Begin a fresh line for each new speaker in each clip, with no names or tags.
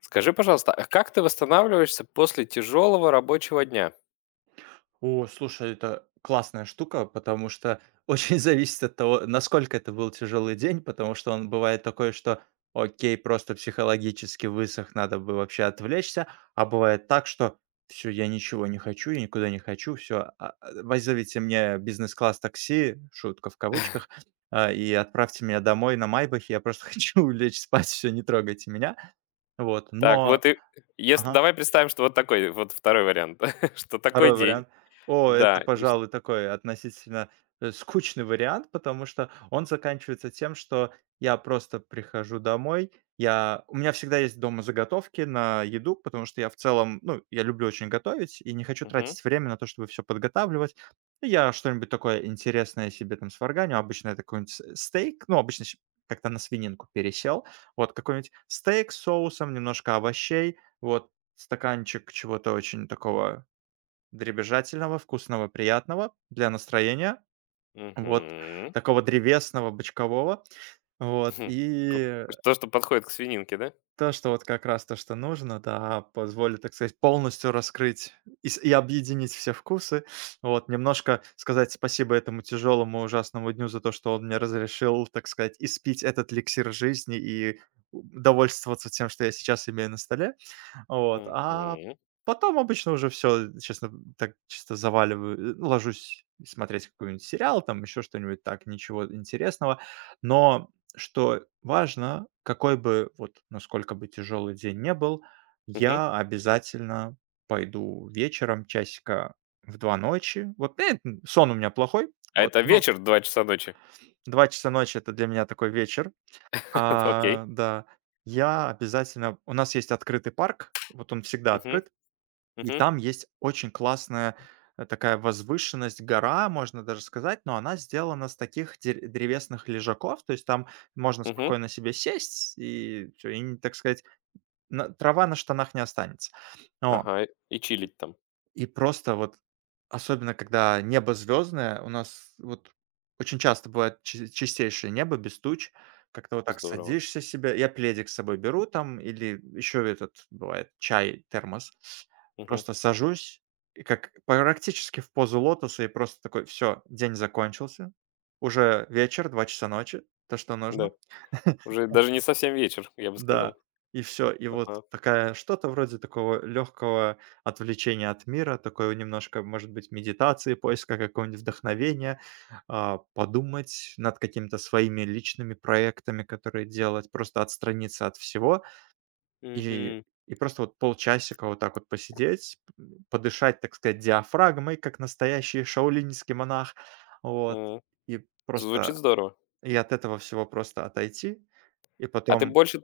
Скажи, пожалуйста, а как ты восстанавливаешься после тяжелого рабочего дня?
О, слушай, это классная штука, потому что очень зависит от того, насколько это был тяжелый день, потому что он бывает такой, что окей, просто психологически высох, надо бы вообще отвлечься. А бывает так, что все, я ничего не хочу, я никуда не хочу, все, вызовите мне бизнес-класс такси, шутка в кавычках, и отправьте меня домой на Майбахе, я просто хочу лечь спать, все, не трогайте меня, вот,
Так,
но,
если
ага,
давай представим, что вот такой вот второй вариант, что такой
второй
день.
вариант. О, это,
Да. и ш
пожалуй, такой относительно, скучный вариант, потому что он заканчивается тем, что я просто прихожу домой. Я у меня всегда есть дома заготовки на еду, потому что я в целом, ну, я люблю очень готовить и не хочу
Мгм,
тратить время на то, чтобы все подготавливать. И я что-нибудь такое интересное себе там сварганю. Обычно это какой-нибудь с стейк, ну, обычно щ как-то на свининку пересел. Вот какой-нибудь стейк с соусом, немножко овощей, вот стаканчик чего-то очень такого дребезжательного, вкусного, приятного для настроения, вот
мгм,
такого древесного, бычкового. Вот,
мгм. П
и
то, что подходит к свининке, да?
то, что вот как раз то, что нужно, да, позволит, так сказать, полностью раскрыть и объединить все вкусы. Вот, немножко сказать спасибо этому тяжелому, ужасному дню за то, что он мне разрешил, так сказать, испить этот эликсир жизни и довольствоваться тем, что я сейчас имею на столе. Вот, а
Мгм,
потом обычно уже все, честно, так чисто заваливаю, ну, ложусь смотреть какой-нибудь сериал, там еще что-нибудь, так, ничего интересного. Но что важно, какой бы, вот насколько бы тяжелый день не был,
мгм.
я обязательно пойду вечером часика в 2 ночи. Вот, сон у меня плохой,
А
вот,
это
но
вечер, 2 часа ночи.
2 часа ночи — это для меня такой вечер.
Окей.
А, да, я обязательно у нас есть открытый парк, вот он всегда
Мгм,
открыт. И
мгм,
там есть очень классная, такая возвышенность, гора, можно даже сказать, но она сделана с таких дер древесных лежаков, то есть там можно
мгм.
спокойно себе сесть и всё, и, не так сказать, на трава на штанах не останется. Вот.
Ага, и чилить там.
И просто вот, особенно когда небо звездное, у нас вот очень часто бывает чи чистейшее небо без туч. Как-то вот так
Здорово.
садишься себе. Я пледик с собой беру там или еще этот бывает чай, термос.
Мгм.
Просто сажусь и как практически в позу лотоса и просто такой: все, день закончился, уже вечер, 2 часа ночи, то, что
Да,
нужно.
уже даже не совсем вечер, я бы
Да,
сказал.
и все. И вот
Ага.
такая что-то вроде такого легкого отвлечения от мира, такое немножко, может быть, медитации, поиска какого-нибудь вдохновения, подумать над какими-то своими личными проектами, которые делать, просто отстраниться от всего и
Мгм.
и просто вот полчасика вот так вот посидеть, подышать, так сказать, диафрагмой, как настоящий шаолиньский монах. Вот.
М.
И
Звучит
просто
здорово.
и от этого всего просто отойти, и
А ты
потом.
больше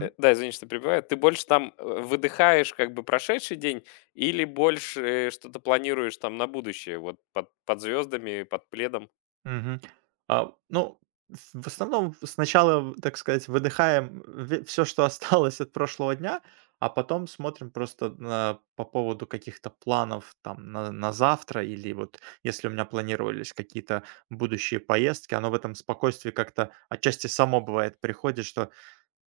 да, извини, что перебиваю. Ты больше там, выдыхаешь как бы прошедший день или больше что-то планируешь там на будущее, вот под звездами, под пледом?
Мгм. Ну, в основном сначала, так сказать, выдыхаем все, что осталось от прошлого дня, а потом смотрим просто на, по поводу каких-то планов там на завтра или вот если у меня планировались какие-то будущие поездки, оно в этом спокойствии как-то отчасти само бывает приходит, что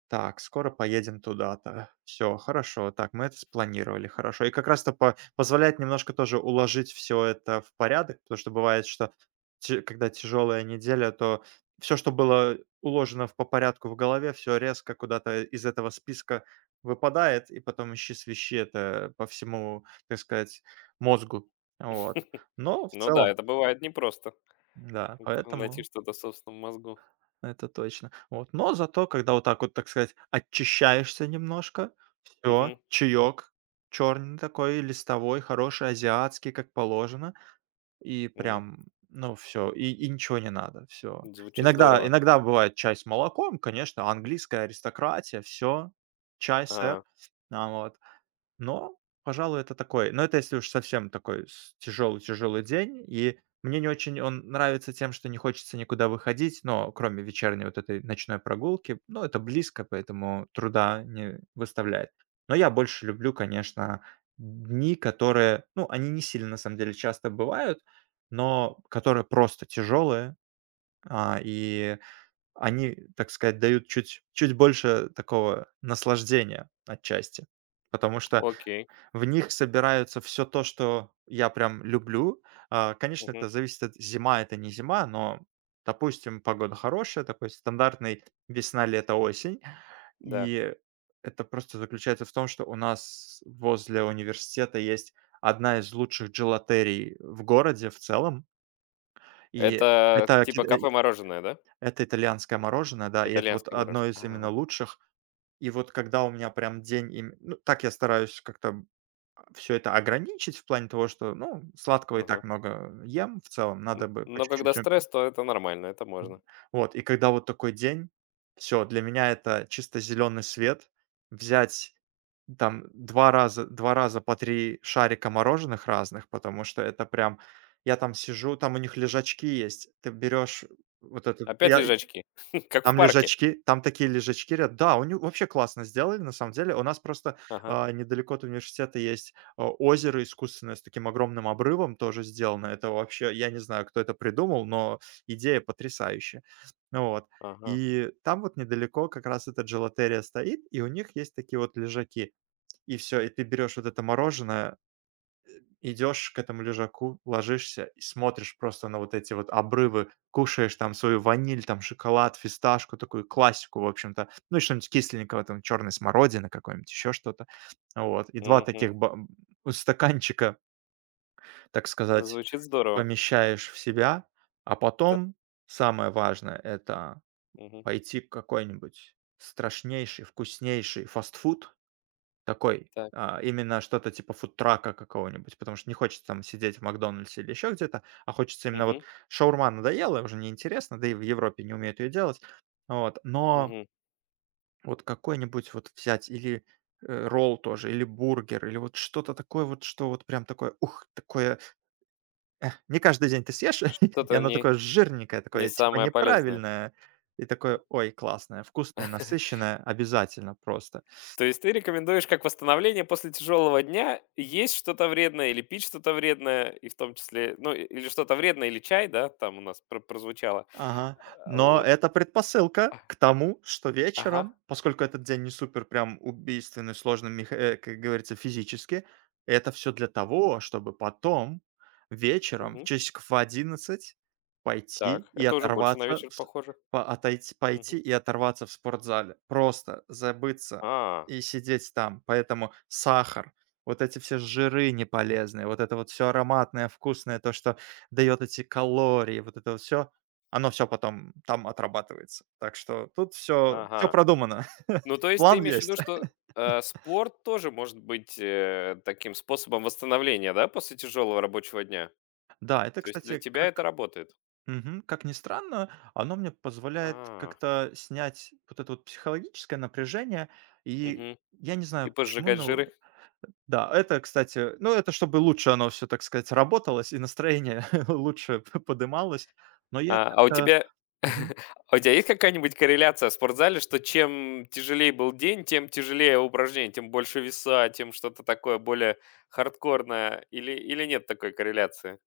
так, скоро поедем туда-то. Все, хорошо. Так, мы это спланировали. Хорошо. И как раз-то по позволяет немножко тоже уложить все это в порядок, потому что бывает, что те когда тяжелая неделя, то все, что было уложено в по порядку в голове, все резко куда-то из этого списка выпадает, и потом ищи-свищи это по всему, так сказать, мозгу. Вот. Но в
Ну да,
целом,
это бывает непросто.
да,
Это найти
поэтому
что-то в собственном мозгу.
это точно. Вот. Но зато, когда вот так вот, так сказать, очищаешься немножко, все
Мгм.
чаёк черный такой, листовой, хороший, азиатский, как положено, и
М.
прям, ну, все, и ничего не надо, все.
Звучит
Иногда
здорово.
иногда бывает чай с молоком, конечно, английская аристократия, все чай, сэр.
А,
А, вот. Но, пожалуй, это такой, но это если уж совсем такой тяжелый-тяжелый день. И мне не очень он нравится тем, что не хочется никуда выходить, но кроме вечерней вот этой ночной прогулки. Ну, это близко, поэтому труда не выставляет. Но я больше люблю, конечно, дни, которые, ну, они не сильно, на самом деле, часто бывают, но которые просто тяжелые, и они, так сказать, дают чуть больше такого наслаждения отчасти. Потому что
окей.
в них собираются все то, что я прям люблю. Конечно,
Мгм.
это зависит от зима это не зима, но, допустим, погода хорошая, такой стандартный весна, лето, осень.
Да.
И это просто заключается в том, что у нас возле университета есть одна из лучших джелатерий в городе в целом. И
Это
это
типа кафе-мороженое, да?
это итальянское мороженое, да, и это вот
Итальянское
одно
мороженое.
из именно
Ага.
лучших. И вот когда у меня прям день им ну, так я стараюсь как-то все это ограничить в плане того, что, ну, сладкого и
Ага.
так много ем в целом, надо
Н
бы по
но когда
чуть-чуть.
стресс, то это нормально, это
М,
можно.
вот, и когда вот такой день, все для меня это чисто зеленый свет. Взять там два раза по 3 шарика мороженых разных, потому что это прям я там сижу, там у них лежачки есть. Ты берешь вот этот
Опять
я
лежачки, как в
там
парке.
лежачки, там такие лежачки ря Да, у них вообще классно сделали, на самом деле. У нас просто,
Ага,
недалеко от университета есть, озеро искусственное с таким огромным обрывом тоже сделано. Это вообще, я не знаю, кто это придумал, но идея потрясающая. Ну вот.
ага.
И там вот недалеко как раз эта джелатерия стоит, и у них есть такие вот лежаки. И все, и ты берешь вот это мороженое, идешь к этому лежаку, ложишься и смотришь просто на вот эти вот обрывы, кушаешь там свою ваниль, там шоколад, фисташку, такую классику, в общем-то. Ну и что-нибудь кисленького, там черной смородины какой-нибудь, еще что-то. Вот. И два
Мгм.
таких стаканчика, так
Ну,
сказать,
звучит здорово.
помещаешь в себя. А
Так,
потом самое важное — это
мгм,
пойти к какой-нибудь страшнейший, вкуснейший фастфуд, такой,
так,
именно что-то типа фудтрака какого-нибудь, потому что не хочется там сидеть в "Макдональдсе" или еще где-то, а хочется именно
мгм,
вот шаурма надоела, уже неинтересно, да и в Европе не умеют ее делать. Вот, но
мгм.
вот какой-нибудь вот взять или, ролл тоже, или бургер, или вот что-то такое вот, что вот прям такое, ух, такое, не каждый день ты съешь, и
Что-то
оно
не
такое жирненькое,
не
такое типа
самое полезное.
неправильное, и такое: "Ой, классное, вкусное, насыщенное". Обязательно просто.
То есть ты рекомендуешь как восстановление после тяжелого дня есть что-то вредное или пить что-то вредное, и в том числе, ну, или что-то вредное, или чай, да, там у нас пр прозвучало.
Ага.
А,
Но
вот.
это предпосылка
А,
к тому, что
ага,
вечером, поскольку этот день не супер прям убийственный, сложный, как говорится, физически, это все для того, чтобы потом вечером
мгм.
часиков в 11 пойти
Так,
и
это уже больше на
оторваться,
вечер похоже.
отойти, пойти
Мгм.
и оторваться в спортзале. Просто забыться
А,
и сидеть там. Поэтому сахар, вот эти все жиры неполезные, вот это вот все ароматное, вкусное, то, что дает эти калории, вот это вот все, оно все потом там отрабатывается. Так что тут все, все
ага.
продумано.
Ну, то есть ты
План
имеешь в виду,
есть.
что, спорт тоже может быть, таким способом восстановления, да, после тяжелого рабочего дня?
Да, это,
То есть для
кстати,
тебя это
как
работает?
мгм, как ни странно, оно мне позволяет
А,
как-то снять вот это вот психологическое напряжение. И
мгм.
я не
И
знаю почему,
посжигать
но
жиры?
да, это, кстати, ну, это чтобы лучше оно все так сказать, работалось и настроение лучше подымалось. Но я
А у
как-то,
тебя
мгм.
а у тебя есть какая-нибудь корреляция в спортзале, что чем тяжелее был день, тем тяжелее упражнение, тем больше веса, тем что-то такое более хардкорное? Или нет такой корреляции?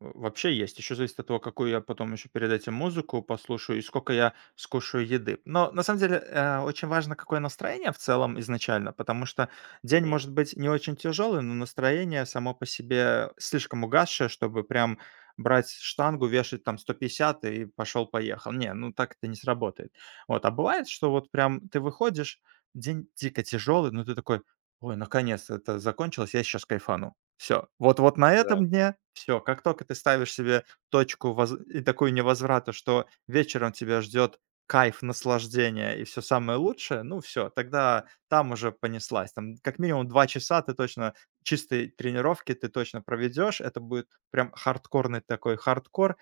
Вообще есть. Еще зависит от того, какую я потом еще перед этим музыку послушаю и сколько я скушаю еды. Но на самом деле, очень важно, какое настроение в целом изначально, потому что день
Мгм.
может быть не очень тяжелый, но настроение само по себе слишком угасшее, чтобы прям брать штангу, вешать там 150 и пошел-поехал. Не, ну так это не сработает. Вот, а бывает, что вот прям ты выходишь, день дико тяжелый, но ты такой: "Ой, наконец это закончилось, я сейчас кайфану". Все, вот вот на
Да.
этом дне все, как только ты ставишь себе точку воз и такую невозврата, что вечером тебя ждет кайф, наслаждение и все самое лучшее, ну все, тогда там уже понеслась. Там как минимум 2 часа ты точно чистой тренировки ты точно проведешь. Это будет прям хардкорный такой хардкор,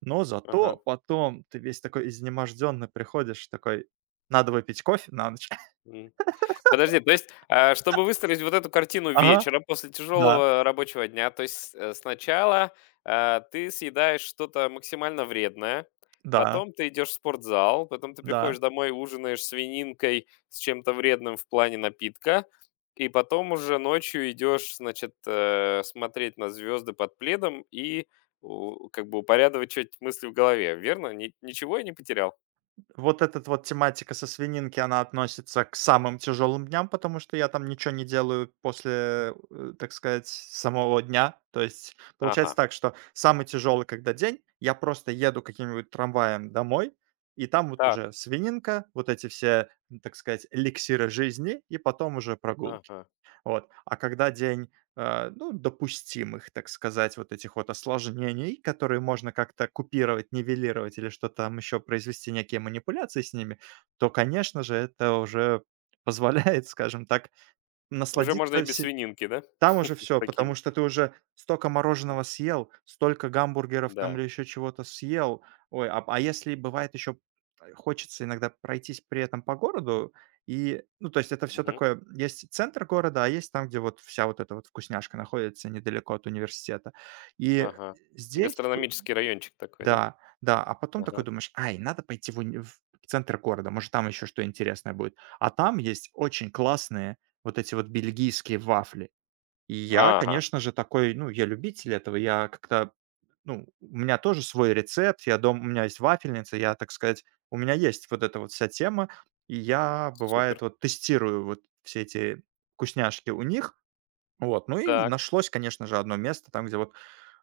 но
Ага.
зато потом ты весь такой изнеможденный приходишь, такой: "Надо выпить кофе на ночь".
Подожди, то есть, чтобы выстроить вот эту картину
Ага,
вечера после
да,
тяжелого рабочего дня, то есть, сначала, ты съедаешь что-то максимально вредное,
да,
потом ты идешь в спортзал, потом ты приходишь
да.
домой, ужинаешь свининкой с чем-то вредным в плане напитка, и потом уже ночью идешь, значит, смотреть на звезды под пледом и у как бы упорядочивать мысли в голове, верно? Ни ничего я не потерял?
Вот этот вот тематика со свининки, она относится к самым тяжелым дням, потому что я там ничего не делаю после, так сказать, самого дня. То есть
Ага,
получается так, что самый тяжелый, когда день, я просто еду каким-нибудь трамваем домой, и там вот
так,
уже свининка, вот эти все, так сказать, эликсиры жизни, и потом уже прогулки.
ага.
Вот. А когда день, ну, допустимых, так сказать, вот этих вот осложнений, которые можно как-то купировать, нивелировать или что-то там еще произвести, некие манипуляции с ними, то, конечно же, это уже позволяет, скажем так,
Уже можно и
насладиться,
без свининки, да?
там уже все, потому
Такие
что ты уже столько
А,
мороженого съел, столько гамбургеров там
да.
или еще чего-то съел. Ой, а если бывает еще хочется иногда пройтись при этом по городу, и, ну, то есть это все
Мгм.
такое, есть центр города, а есть там, где вот вся вот эта вот вкусняшка находится недалеко от университета. И
Ага.
здесь п
Гастрономический райончик такой, да?
да, да, а потом такой
Ага.
думаешь: "Ай, надо пойти в центр города, может, там еще что интересное будет". А там есть очень классные вот эти вот бельгийские вафли. И я,
Ага.
конечно же, такой, ну, я любитель этого. Я как-то, ну, у меня тоже свой рецепт. У меня есть вафельница. Я, так сказать, у меня есть вот эта вот вся тема. И я,
Супер.
бывает, вот тестирую вот все эти вкусняшки у них. Вот. Ну и
Так.
нашлось, конечно же, одно место там, где вот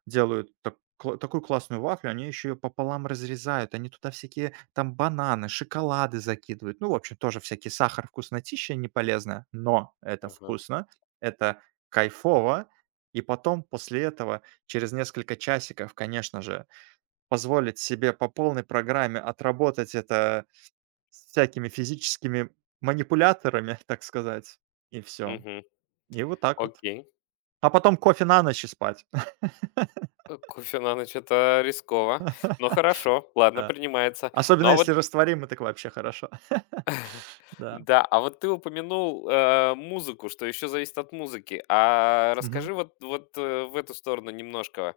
делают так кла такую классную вафлю, они еще ее пополам разрезают, они туда всякие там бананы, шоколады закидывают. Ну, в общем, тоже всякий сахар, вкуснотища неполезная, но это
Ага.
вкусно, это кайфово. И потом, после этого, через несколько часиков, конечно же, позволить себе по полной программе отработать это с всякими физическими манипуляторами, так сказать, и все,
Мгм.
и вот так вот.
Окей.
А потом кофе на ночь и спать.
Кофе на ночь- это рисково, но хорошо. Ладно, принимается. Ну,
Особенно
а вот
если растворимый, так вообще хорошо. Да.
Да, а вот ты упомянул, музыку, что еще зависит от музыки. А
Мгм.
расскажи вот, в эту сторону немножко.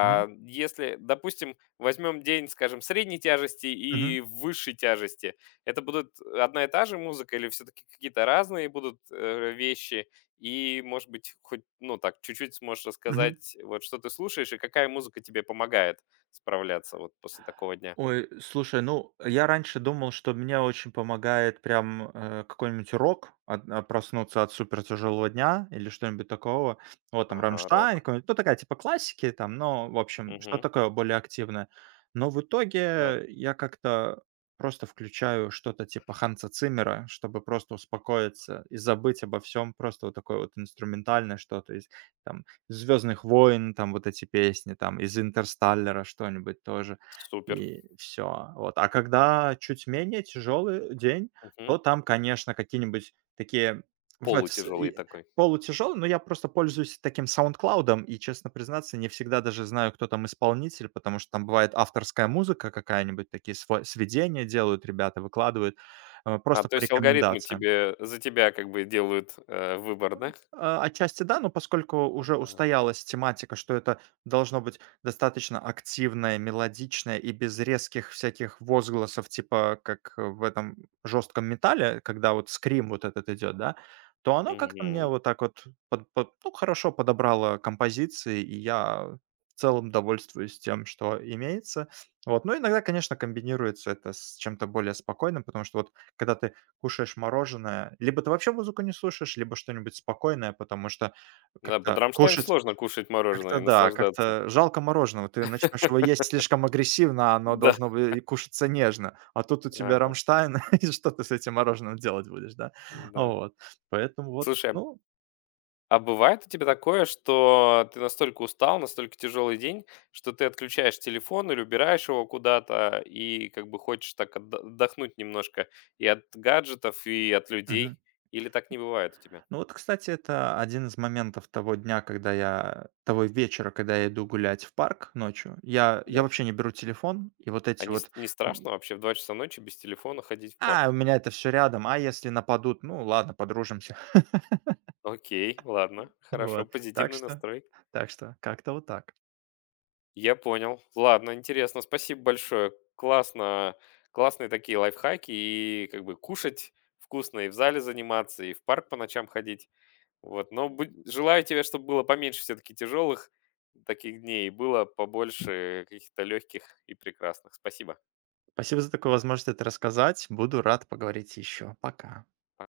Мгм.
если, допустим, возьмем день, скажем, средней тяжести
Мгм.
и высшей тяжести, это будут одна и та же музыка или все-таки какие-то разные будут, вещи? И, может быть, хоть, ну, так чуть-чуть сможешь
Мгм.
рассказать, вот что ты слушаешь и какая музыка тебе помогает справляться вот после такого дня?
Ой, слушай, ну, я раньше думал, что мне очень помогает прям, какой-нибудь рок, проснуться от супертяжелого дня или что-нибудь такого. Вот там
Ага,
"Рамштайн"
рок.
какой-нибудь, ну, такая типа классики там, но, в общем, что-то
Мгм.
такое более активное. Но в
Да.
итоге я как-то просто включаю что-то типа Ханса Циммера, чтобы просто успокоиться и забыть обо всем. Просто вот такое вот инструментальное что-то из там "Звездных войн", там вот эти песни, там из "Интерстеллара" что-нибудь тоже.
Супер.
И все. Вот. А когда чуть менее тяжелый день, то там, конечно, какие-нибудь такие бывают с
Полутяжелый
и
такой.
полутяжелые, но я просто пользуюсь таким "Саундклаудом" и, честно признаться, не всегда даже знаю, кто там исполнитель, потому что там бывает авторская музыка какая-нибудь, такие сво сведения делают ребята, выкладывают,
А,
просто
то
по
есть алгоритмы
рекомендациям.
тебе за тебя как бы делают, выбор, да?
Отчасти да, но поскольку уже
Ага.
устоялась тематика, что это должно быть достаточно активное, мелодичное и без резких всяких возгласов, типа как в этом жестком металле, когда вот скрим вот этот идет, да, то оно как-то мне
Мгм.
вот так вот ну, хорошо подобрало композиции, и я в целом довольствуюсь тем, что имеется. Вот. Но иногда, конечно, комбинируется это с чем-то более спокойным, потому что вот когда ты кушаешь мороженое, либо ты вообще музыку не слушаешь, либо что-нибудь спокойное, потому что
Да, под
как-то
"Рамштайн"
кушать
сложно кушать мороженое и
как-то да,
наслаждаться.
как-то жалко мороженого. Ты начнешь его есть слишком агрессивно, а оно
Да.
должно бы и кушаться нежно. А тут у тебя
Ага,
"Рамштайн", и что ты с этим мороженым делать будешь, да?
да.
Вот. Поэтому вот,
Слушай, а
ну.
а бывает у тебя такое, что ты настолько устал, настолько тяжелый день, что ты отключаешь телефон или убираешь его куда-то и как бы хочешь так отда отдохнуть немножко и от гаджетов, и от
Мгм.
людей? Или так не бывает у тебя?
Ну вот, кстати, это один из моментов того дня, когда я того вечера, когда я иду гулять в парк ночью. Я
Да.
вообще не беру телефон, и вот
А
эти
не ст
вот,
не страшно вообще в 2 часа ночи без телефона ходить в
У
парк?
меня это все рядом. А если нападут? Ну ладно, подружимся.
Окей, ладно, хорошо,
Вот. Так
позитивный
что
настрой.
так что как-то вот так.
Я понял. Ладно, интересно, спасибо большое. Классно, классные такие лайфхаки. И как бы кушать вкусно, и в зале заниматься, и в парк по ночам ходить. Вот, но будь желаю тебе, чтобы было поменьше все таки тяжелых таких дней, и было побольше каких-то легких и прекрасных. Спасибо.
Спасибо за такую возможность это рассказать. Буду рад поговорить еще. Пока.